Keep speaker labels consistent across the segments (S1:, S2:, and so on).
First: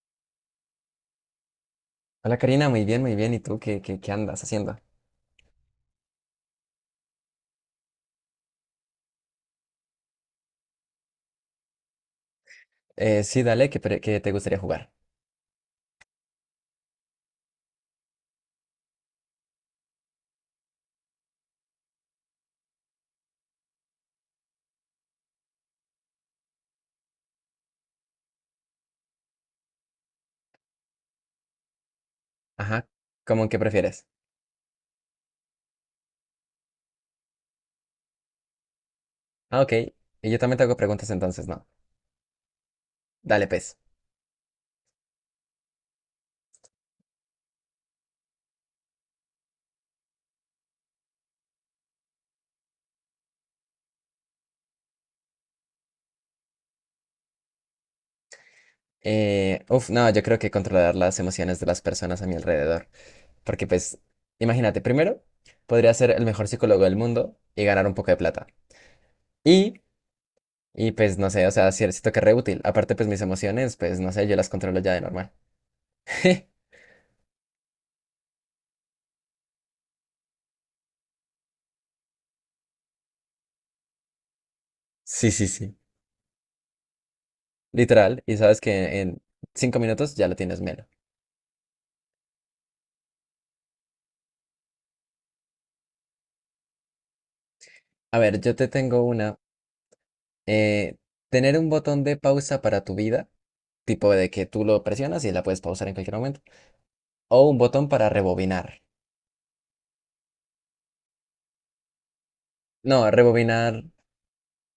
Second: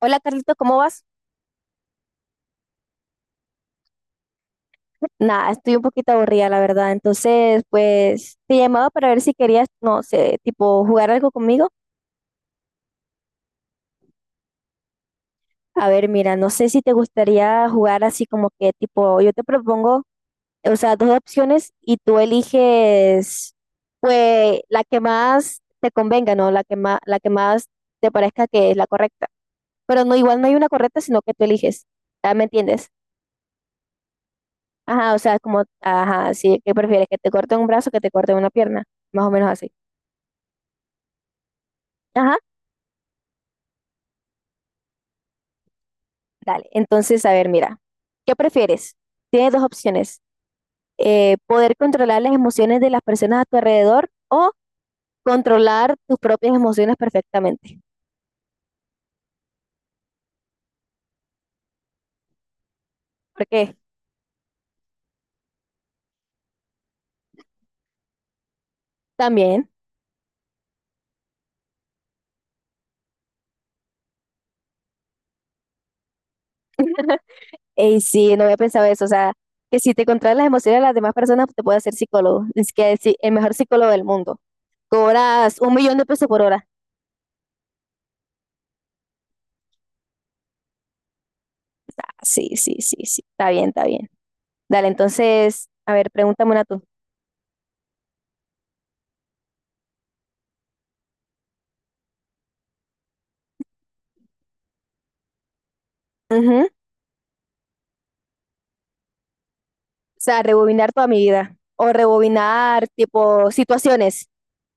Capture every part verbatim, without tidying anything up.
S1: Hola Carlito, ¿cómo vas?
S2: Hola Karina, muy bien, muy bien. ¿Y tú qué, qué, qué andas haciendo?
S1: Nada, estoy un poquito aburrida, la verdad. Entonces, pues te llamaba para ver si querías, no sé, tipo jugar algo conmigo.
S2: Eh, sí, dale, qué, pre- que te gustaría jugar.
S1: A ver, mira, no sé si te gustaría jugar así como que tipo, yo te propongo, o sea, dos opciones y tú eliges, pues, la que más te convenga, ¿no? La que más, la que más te parezca que es la correcta. Pero no, igual no hay una correcta, sino que tú eliges. Ah, ¿me entiendes?
S2: Ajá, ¿cómo que prefieres?
S1: Ajá, o sea, como, ajá, sí, ¿qué prefieres? ¿Que te corten un brazo o que te corten una pierna? Más o menos
S2: Ah,
S1: así.
S2: ok. Y yo también te hago preguntas entonces, ¿no?
S1: Ajá,
S2: Dale, pues.
S1: dale. Entonces, a ver, mira, ¿qué prefieres? Tienes dos opciones. Eh, poder controlar las emociones de las personas a tu alrededor o controlar tus propias emociones perfectamente.
S2: Eh, uf, no, yo creo que controlar las emociones de las personas a mi alrededor. Porque
S1: Porque
S2: pues, imagínate, primero, podría ser el mejor psicólogo del mundo y ganar un poco de plata.
S1: también,
S2: Y, y pues, no sé, o sea, sí- siento que es re útil. Aparte, pues mis emociones, pues, no sé, yo las controlo ya de normal.
S1: y sí, no había pensado eso, o sea, que si te controlas las emociones de las demás personas, te puedes hacer psicólogo. Es que sí, el mejor psicólogo del mundo.
S2: Sí, sí,
S1: Cobras un
S2: sí.
S1: millón de pesos por hora.
S2: Literal. Y sabes que en cinco minutos ya lo tienes menos.
S1: Ah, sí, sí, sí, sí. Está bien, está bien. Dale, entonces, a ver, pregúntame una tú.
S2: A ver, yo te tengo una. Eh, tener un botón de pausa para tu vida, tipo de que tú lo presionas y la puedes pausar en cualquier momento. O un botón para rebobinar.
S1: O sea, rebobinar toda mi vida. O rebobinar
S2: No,
S1: tipo
S2: rebobinar.
S1: situaciones.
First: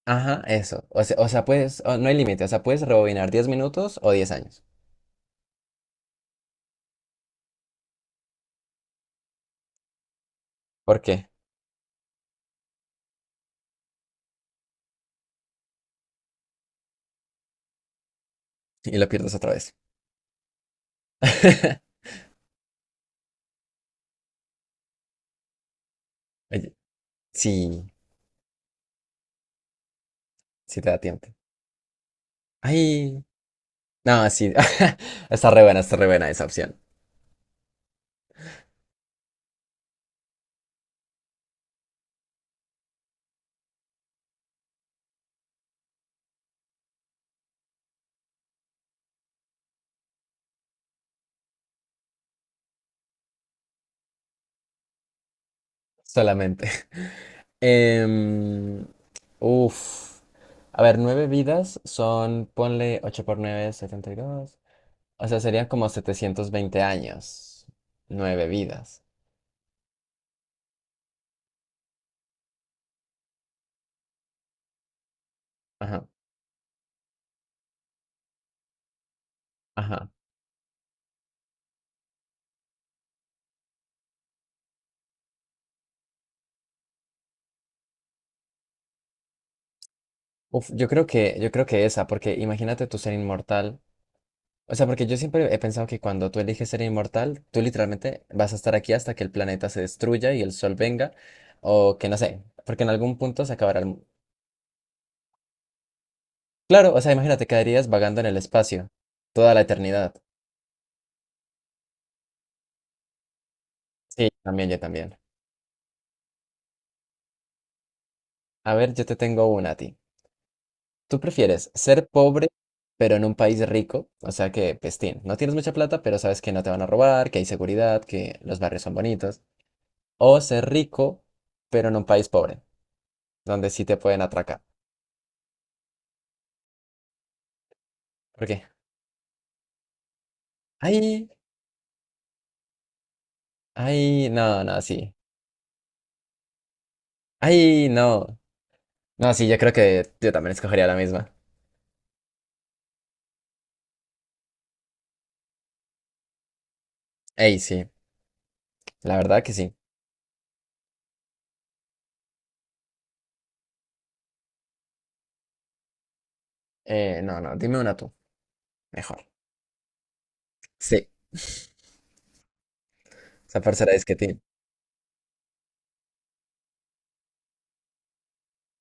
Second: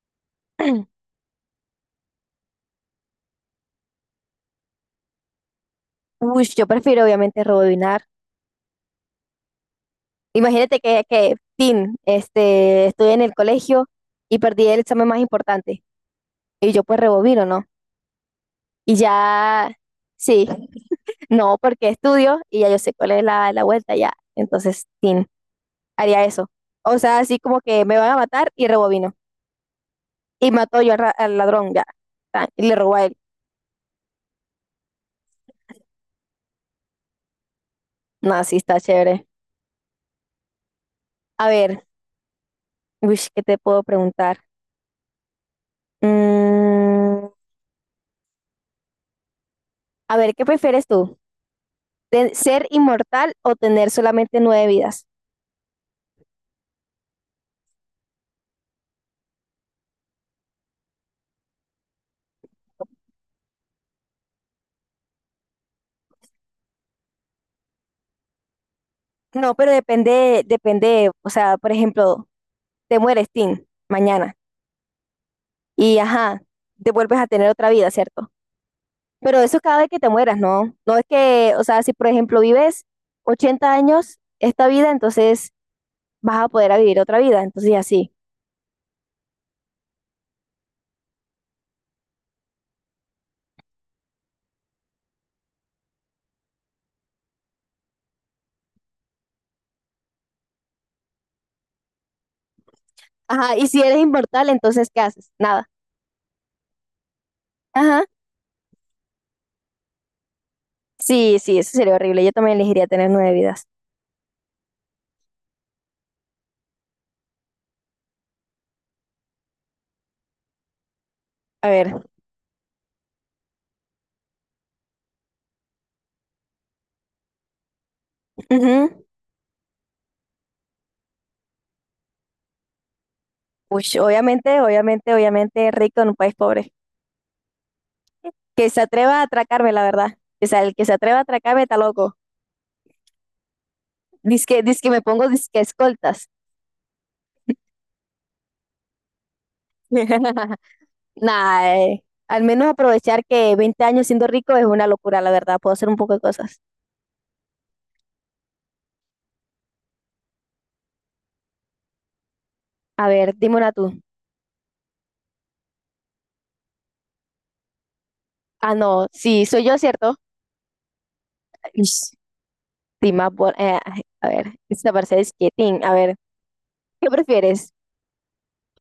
S2: Ajá, eso. O sea, o sea, puedes. O- no hay límite. O sea, puedes rebobinar diez minutos o diez años.
S1: Uy, yo prefiero obviamente rebobinar. Imagínate
S2: ¿Por
S1: que,
S2: qué?
S1: que tin, este, estoy en el colegio y perdí el examen más importante. Y yo pues rebobino, ¿no? Y
S2: Y lo pierdes otra
S1: ya,
S2: vez.
S1: sí, no, porque estudio y ya yo sé cuál es la, la vuelta ya. Entonces, tin, haría eso.
S2: Oye,
S1: O sea, así como que
S2: sí,
S1: me van a matar y rebobino. Y mató
S2: sí te
S1: yo al,
S2: da
S1: ra-
S2: tiempo.
S1: al ladrón ya. Tan, y le robó a él.
S2: Ay, no, sí. Está re buena, está re buena esa opción.
S1: No, sí, está chévere. A ver, uy, ¿qué te puedo preguntar? Mm, a ver, ¿qué prefieres tú? ¿Ten- ¿Ser inmortal o tener solamente nueve vidas?
S2: Solamente. Em, Uf. A ver, nueve vidas son, ponle ocho por nueve, setenta y dos. O sea, serían como setecientos veinte años. Nueve vidas.
S1: No, pero depende, depende, o sea, por ejemplo, te mueres, Tim, mañana, y
S2: Ajá,
S1: ajá, te vuelves a tener otra vida, ¿cierto? Pero eso es cada vez que te
S2: ajá.
S1: mueras, ¿no? No es que, o sea, si por ejemplo vives ochenta años esta vida, entonces vas a poder a vivir otra vida, entonces y así.
S2: Uf, yo creo que, yo creo que esa, porque imagínate tú ser inmortal. O sea, porque yo siempre he pensado que cuando tú eliges ser inmortal, tú literalmente vas a estar aquí hasta que el planeta se destruya y el sol venga, o que no sé, porque en algún punto se
S1: Ajá, y
S2: acabará
S1: si
S2: el...
S1: eres
S2: mu-
S1: inmortal, entonces ¿qué haces? Nada.
S2: Claro, o sea, imagínate, quedarías
S1: Ajá.
S2: vagando en el espacio toda la eternidad.
S1: Sí, sí, eso sería horrible. Yo también elegiría tener nueve vidas.
S2: Sí, yo también, yo también. A ver, yo te tengo una a ti. ¿Tú
S1: A
S2: prefieres
S1: ver.
S2: ser pobre, pero en un país rico? O sea que, pestín, no tienes mucha plata, pero sabes que no te van a robar, que hay seguridad, que los barrios
S1: Ujú.
S2: son bonitos. O ser rico, pero en un país pobre, donde sí
S1: Uy,
S2: te pueden
S1: obviamente,
S2: atracar.
S1: obviamente, obviamente, rico en un país pobre.
S2: ¿Por qué?
S1: Que se atreva a atracarme, la verdad. O sea, el que se atreva a
S2: Ay,
S1: atracarme está loco.
S2: ay,
S1: Dice
S2: no, no,
S1: que, me
S2: sí.
S1: pongo disque escoltas.
S2: Ay, no. No, sí, yo creo que yo también escogería la misma.
S1: Nah, eh, al menos aprovechar que veinte años siendo rico es una locura, la verdad. Puedo hacer un poco de cosas.
S2: Ey, sí, la verdad que sí.
S1: A ver, dime una tú.
S2: Eh, no, no, dime una tú,
S1: Ah, no,
S2: mejor.
S1: sí, soy yo, ¿cierto?
S2: Sí,
S1: Ish, sí, más bo-
S2: esa
S1: eh,
S2: parcera
S1: ay,
S2: es que
S1: a
S2: ti.
S1: ver, esta parece disquetín. A ver, ¿qué prefieres?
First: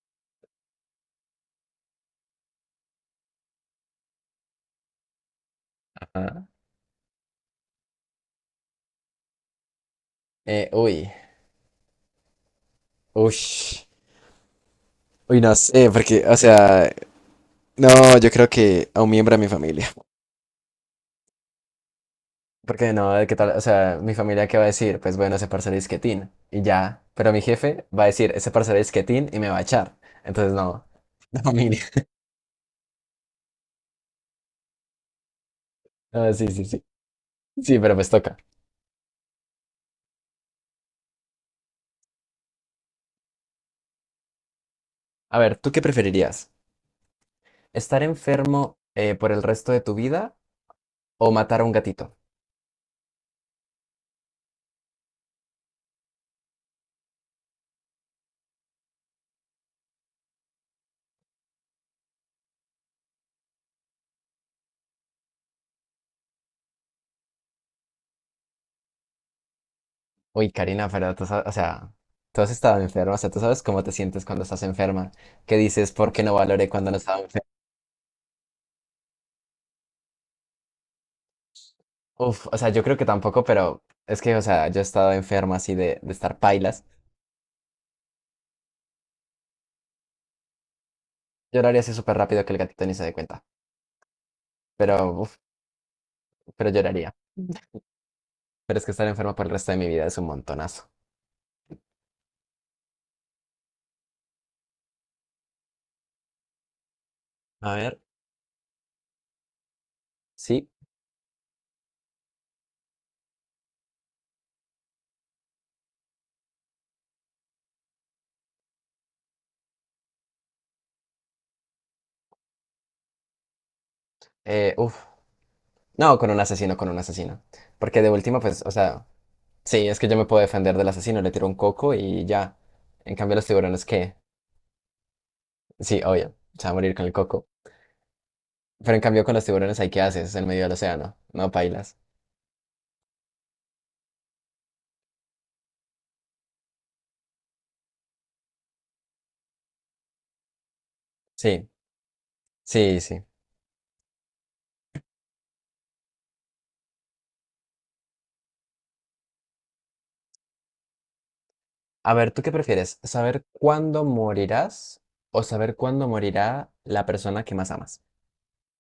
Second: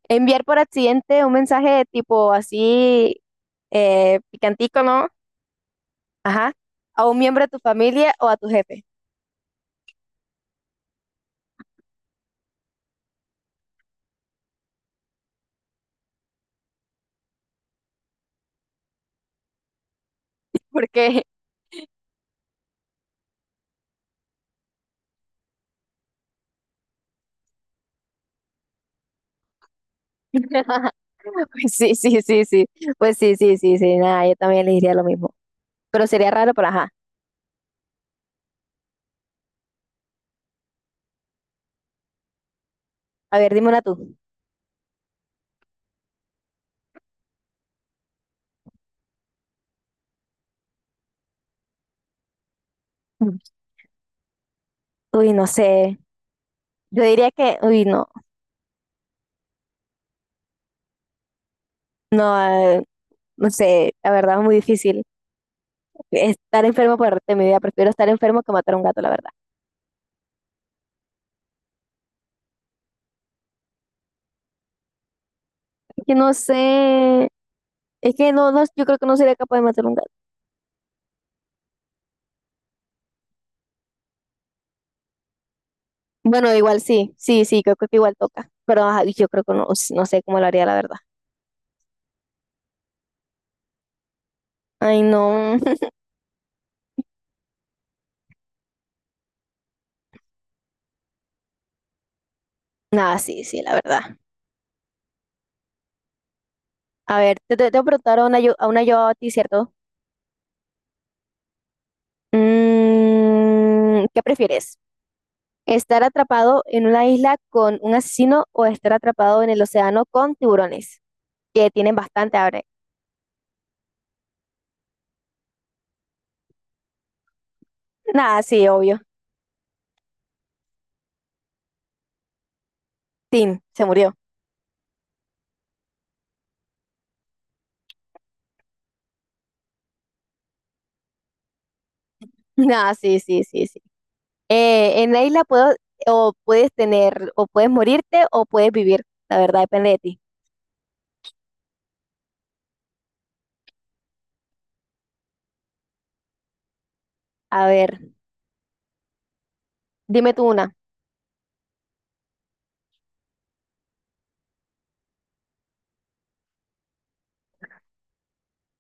S1: ¿Enviar por accidente un mensaje tipo así eh, picantico, ¿no?
S2: Ajá.
S1: Ajá. A un miembro de tu familia o a tu jefe.
S2: Eh, uy. Uy, uy, no sé, porque, o sea, no, yo creo que a un miembro de mi familia.
S1: Porque,
S2: Porque no, ¿qué tal? O sea, mi familia, ¿qué va a decir? Pues bueno, ese parcero es quietín, y ya. Pero mi jefe va a decir, ese parcero es quietín, y me va a echar. Entonces, no, la
S1: pues
S2: familia.
S1: sí, sí, sí, sí. Pues sí, sí, sí, sí. Nada, yo también le diría lo mismo. Pero sería
S2: Ah, sí,
S1: raro,
S2: sí,
S1: pero
S2: sí.
S1: ajá.
S2: Sí, pero pues toca.
S1: A ver, dime una tú.
S2: A ver, ¿tú qué preferirías? ¿Estar enfermo eh, por el resto de tu vida o matar a un gatito?
S1: Mm. Uy, no sé. Yo diría que, uy, no. No, eh, no sé. La verdad es muy difícil. Estar enfermo por el resto de mi vida. Prefiero estar enfermo que matar a un gato, la verdad.
S2: Uy, Karina, pero tú sa- o sea, tú has estado enferma, o sea, tú sabes cómo te sientes cuando estás enferma. ¿Qué dices?
S1: Es
S2: ¿Por
S1: que
S2: qué
S1: no
S2: no valoré cuando no estaba
S1: sé.
S2: enferma?
S1: Es que no, no, yo creo que no sería capaz de matar a un gato.
S2: Uf, o sea, yo creo que tampoco, pero es que, o sea, yo he estado enfermo así de, de estar
S1: Bueno, igual
S2: pailas.
S1: sí, sí, sí, creo que igual toca. Pero ajá, yo creo que no, no sé cómo lo haría, la verdad.
S2: Lloraría así súper rápido que el gatito ni se dé cuenta.
S1: Ay,
S2: Pero, uf,
S1: no.
S2: pero lloraría. Pero es que estar enfermo por el resto de mi vida es un montonazo.
S1: Nada, sí, sí, la verdad. A ver, te te-
S2: A
S1: te voy a
S2: ver.
S1: preguntar a una yo a, una yo a ti, ¿cierto?
S2: Sí,
S1: Mm, ¿qué prefieres? ¿Estar atrapado en una isla con un asesino o estar atrapado en el océano con tiburones? Que tienen bastante hambre.
S2: eh, uf. No, con un asesino, con un asesino. Porque de último,
S1: Nada,
S2: pues,
S1: sí,
S2: o
S1: obvio.
S2: sea, sí, es que yo me puedo defender del asesino, le tiro un coco y ya. En cambio, los
S1: Tim, se
S2: tiburones,
S1: murió.
S2: ¿qué? Sí, obvio, se va a morir con el coco. Pero en cambio, con los tiburones, ¿hay qué haces en medio del océano? No pailas.
S1: Nada, sí, sí, sí, sí. Eh, en la isla puedo, o puedes tener, o puedes morirte o puedes vivir. La verdad depende de ti.
S2: Sí, sí, sí.
S1: A ver, dime tú una.
S2: A ver, ¿tú qué prefieres? ¿Saber cuándo morirás o saber cuándo morirá la persona que más amas?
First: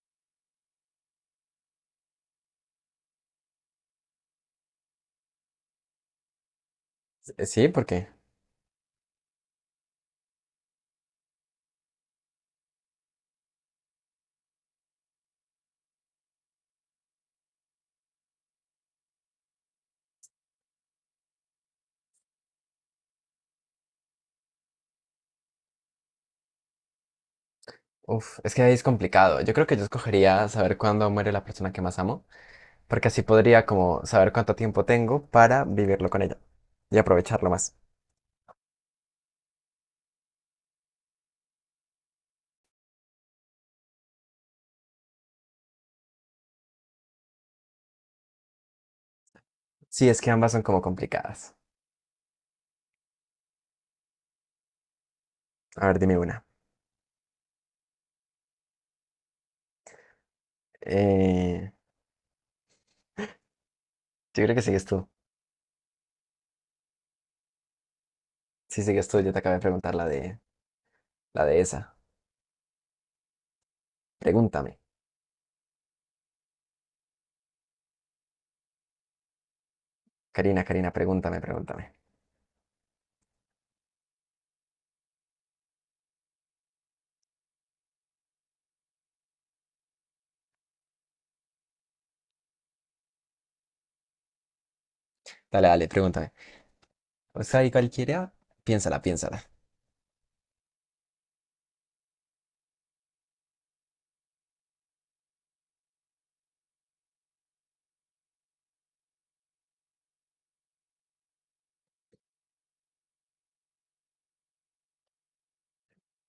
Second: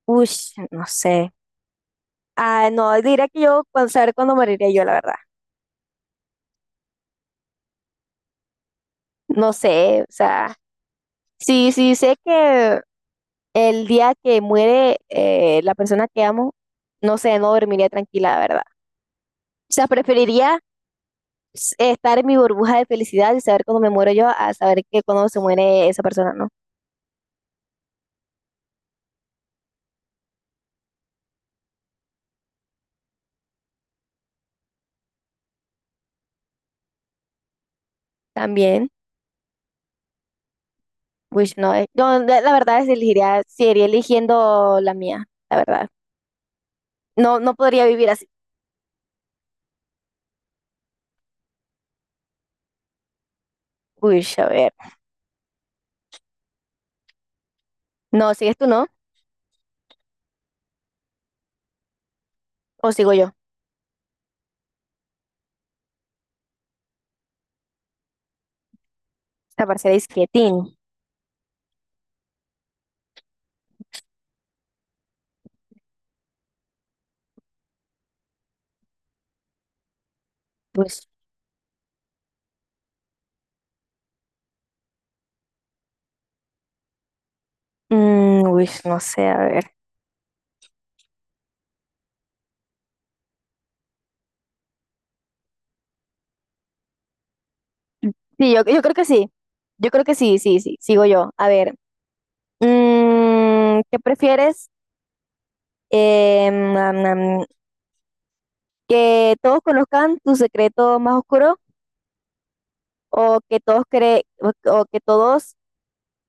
S1: Uy, no sé. Ah, no, diría que yo, cuando- saber cuándo moriría yo, la verdad.
S2: Eh, Sí, porque,
S1: No sé, o sea, sí, sí sé que el día que muere eh, la persona que amo, no sé, no dormiría tranquila, la verdad. O sea, preferiría s- estar en mi burbuja de felicidad y saber cuando me muero yo a saber que cuando se muere esa persona, ¿no?
S2: uf, es que ahí es complicado. Yo creo que yo escogería saber cuándo muere la persona que más amo, porque así podría como saber cuánto tiempo tengo para vivirlo con ella y aprovecharlo más.
S1: También, pues no, eh, yo la la verdad es elegiría, seguiría eligiendo la mía, la verdad. No, no podría vivir así.
S2: Sí, es que ambas son como complicadas.
S1: Uy, a ver.
S2: A ver, dime una.
S1: No, ¿sigues tú, no?
S2: Eh,
S1: ¿O sigo yo?
S2: yo creo que sigues tú. Sí, sigues tú. Yo te acabé de
S1: Esta parcela
S2: preguntar la
S1: es
S2: de,
S1: quietín.
S2: la de esa. Pregúntame. Karina, Karina,
S1: Pues,
S2: pregúntame, pregúntame.
S1: mm, uy, no sé, a ver.
S2: Dale, dale, pregúntame. O sea, y cualquiera,
S1: Sí, yo, yo creo
S2: piénsala,
S1: que sí.
S2: piénsala.
S1: Yo creo que sí, sí, sí. Sigo yo. A ver, mm, ¿qué prefieres? Eh, nam, nam, ¿Que todos conozcan tu secreto más oscuro o que todos creen o, o que todos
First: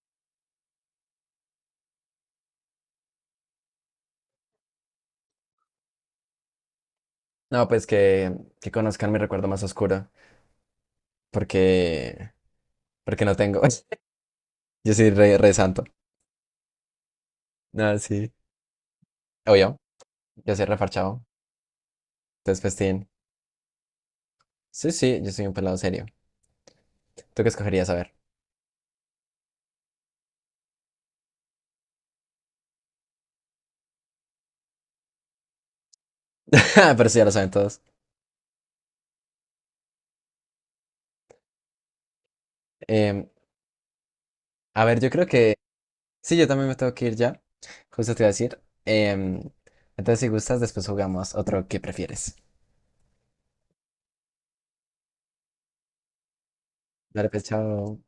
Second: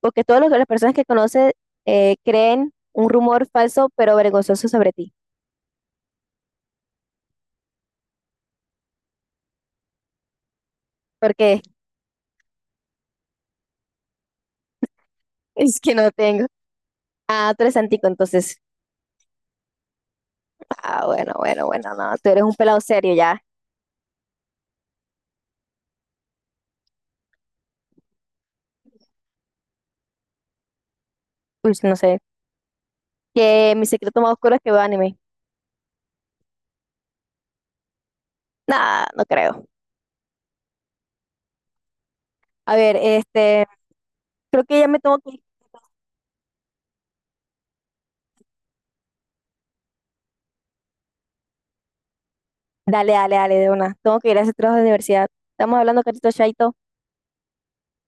S1: o que todas los- las personas que conoces eh, creen un rumor falso pero vergonzoso sobre ti?
S2: No, pues que, que conozcan mi recuerdo más oscuro,
S1: Porque
S2: porque, porque no tengo. Yo soy re, re
S1: es
S2: santo.
S1: que no tengo. Ah, tú eres
S2: No,
S1: antico,
S2: sí.
S1: entonces.
S2: Obvio, yo soy
S1: Ah,
S2: refarchado.
S1: bueno, bueno, bueno, no. Tú eres un
S2: Entonces,
S1: pelado
S2: festín.
S1: serio ya.
S2: Sí, sí, yo soy un pelado serio. ¿Tú qué escogerías? A ver.
S1: Uy, no sé. Que mi secreto más oscuro es que veo anime.
S2: Pero sí, ya lo saben todos.
S1: Nah, no creo. A ver,
S2: Em,
S1: este, creo que
S2: a
S1: ya me
S2: ver, yo
S1: tengo
S2: creo
S1: que ir.
S2: que. Sí, yo también me tengo que ir ya. Justo te iba a decir. Em, entonces, si gustas, después jugamos otro que prefieres.
S1: Dale, dale, dale, de una. Tengo que ir a ese trabajo de universidad. Estamos hablando, Carito, chaito.
S2: Dale, pues, chao.